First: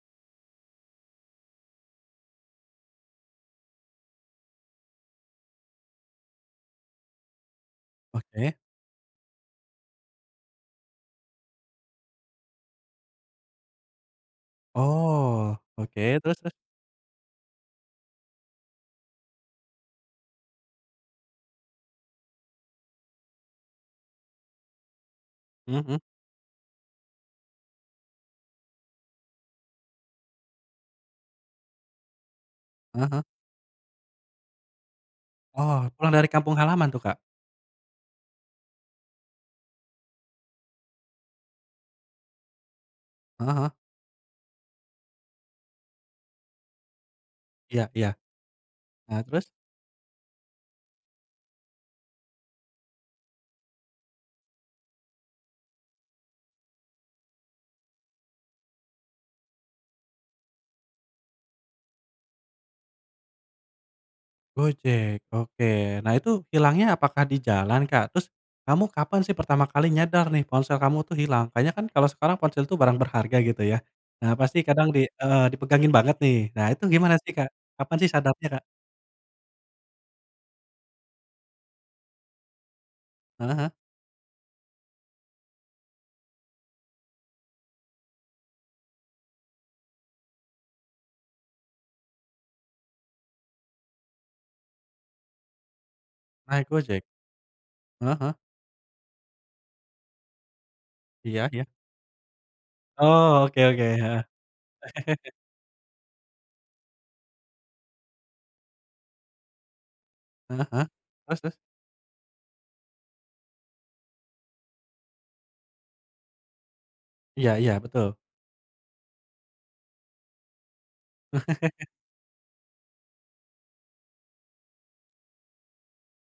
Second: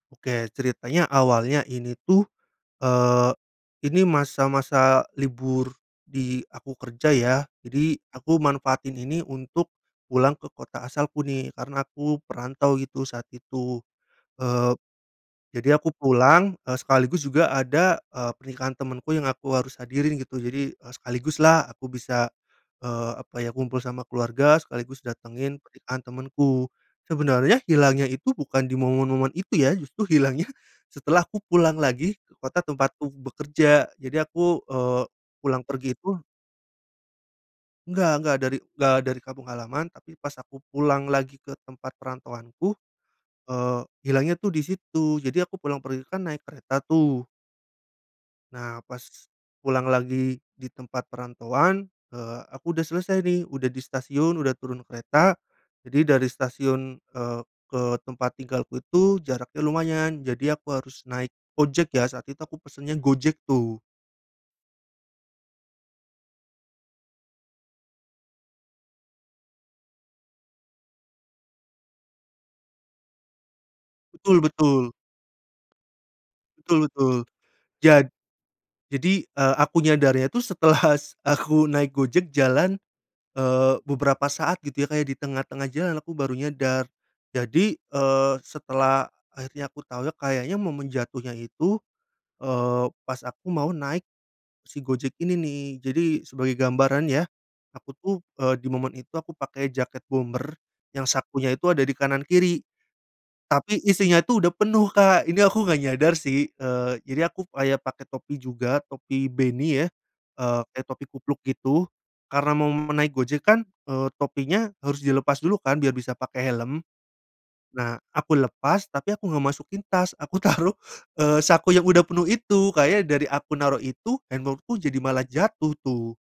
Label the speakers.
Speaker 1: Oke ceritanya awalnya ini tuh, eee, ini masa-masa libur di aku kerja ya, jadi aku
Speaker 2: Oke.
Speaker 1: manfaatin ini untuk pulang ke kota asalku nih karena aku perantau gitu saat itu, eee,
Speaker 2: Oh,
Speaker 1: jadi aku
Speaker 2: oke. Terus terus?
Speaker 1: pulang, eee, sekaligus juga ada, eee, pernikahan temenku yang aku harus hadirin gitu jadi, eee, sekaligus lah aku bisa, eee, apa ya, kumpul sama keluarga sekaligus datengin
Speaker 2: Mmm mmm.
Speaker 1: pernikahan temenku. Sebenarnya hilangnya itu bukan di momen-momen itu ya, justru hilangnya setelah aku pulang lagi ke kota
Speaker 2: Heeh
Speaker 1: tempatku
Speaker 2: heeh.
Speaker 1: bekerja jadi aku, eee, pulang
Speaker 2: Oh
Speaker 1: pergi
Speaker 2: pulang
Speaker 1: itu
Speaker 2: dari kampung halaman tuh Kak?
Speaker 1: Enggak enggak dari da dari kampung halaman, tapi pas aku pulang lagi ke tempat perantauanku,
Speaker 2: Heeh heeh.
Speaker 1: eee, hilangnya tuh di situ, jadi aku pulang pergi kan naik kereta tuh.
Speaker 2: Iya iya.
Speaker 1: Nah pas
Speaker 2: Nah terus?
Speaker 1: pulang lagi di tempat perantauan, eee, aku udah selesai nih, udah di stasiun udah turun kereta, jadi dari stasiun, eee, ke tempat tinggalku itu jaraknya lumayan, jadi aku harus naik ojek ya, saat itu aku pesennya Gojek tuh.
Speaker 2: Gojek oke. Nah itu hilangnya apakah di jalan, Kak? Terus kamu kapan sih pertama kali nyadar nih ponsel kamu tuh hilang? Kayaknya kan kalau sekarang ponsel tuh barang berharga gitu ya. Nah
Speaker 1: Betul
Speaker 2: pasti
Speaker 1: betul.
Speaker 2: kadang di heeh dipegangin banget nih. Nah
Speaker 1: Betul
Speaker 2: itu
Speaker 1: betul,
Speaker 2: gimana sih, Kak? Kapan
Speaker 1: jad
Speaker 2: sih sadarnya, Kak?
Speaker 1: jadi, eee, aku nyadarnya tuh setelah aku naik Gojek jalan,
Speaker 2: Heeh heeh.
Speaker 1: eee, beberapa saat gitu ya, kayak di tengah-tengah jalan aku baru nyadar jadi, eee, setelah akhirnya aku tau ya kayaknya momen jatuhnya itu, eee, pas aku mau naik si Gojek ini nih. Jadi sebagai
Speaker 2: Naik Gojek.
Speaker 1: gambaran ya aku tuh,
Speaker 2: Heeh heeh.
Speaker 1: eee, di momen itu aku pakai jaket bomber yang sakunya
Speaker 2: Iya
Speaker 1: itu
Speaker 2: iya.
Speaker 1: ada di kanan kiri,
Speaker 2: Oh oke
Speaker 1: tapi
Speaker 2: oke
Speaker 1: isinya
Speaker 2: heeh.
Speaker 1: itu udah penuh Kak, ini aku gak nyadar sih, eee, jadi aku kayak pake topi juga, topi beanie ya, eee,
Speaker 2: Heeh heeh.
Speaker 1: kayak topi kupluk
Speaker 2: Terus terus?
Speaker 1: gitu, karena mau naik Gojek kan, eee, topinya harus dilepas dulu kan biar bisa pakai helm.
Speaker 2: Iya iya
Speaker 1: Nah
Speaker 2: betul.
Speaker 1: aku lepas tapi aku gak masukin tas, aku taruh, eee, saku yang udah penuh itu, kayaknya dari aku naruh itu, handphone-ku jadi malah jatuh tuh.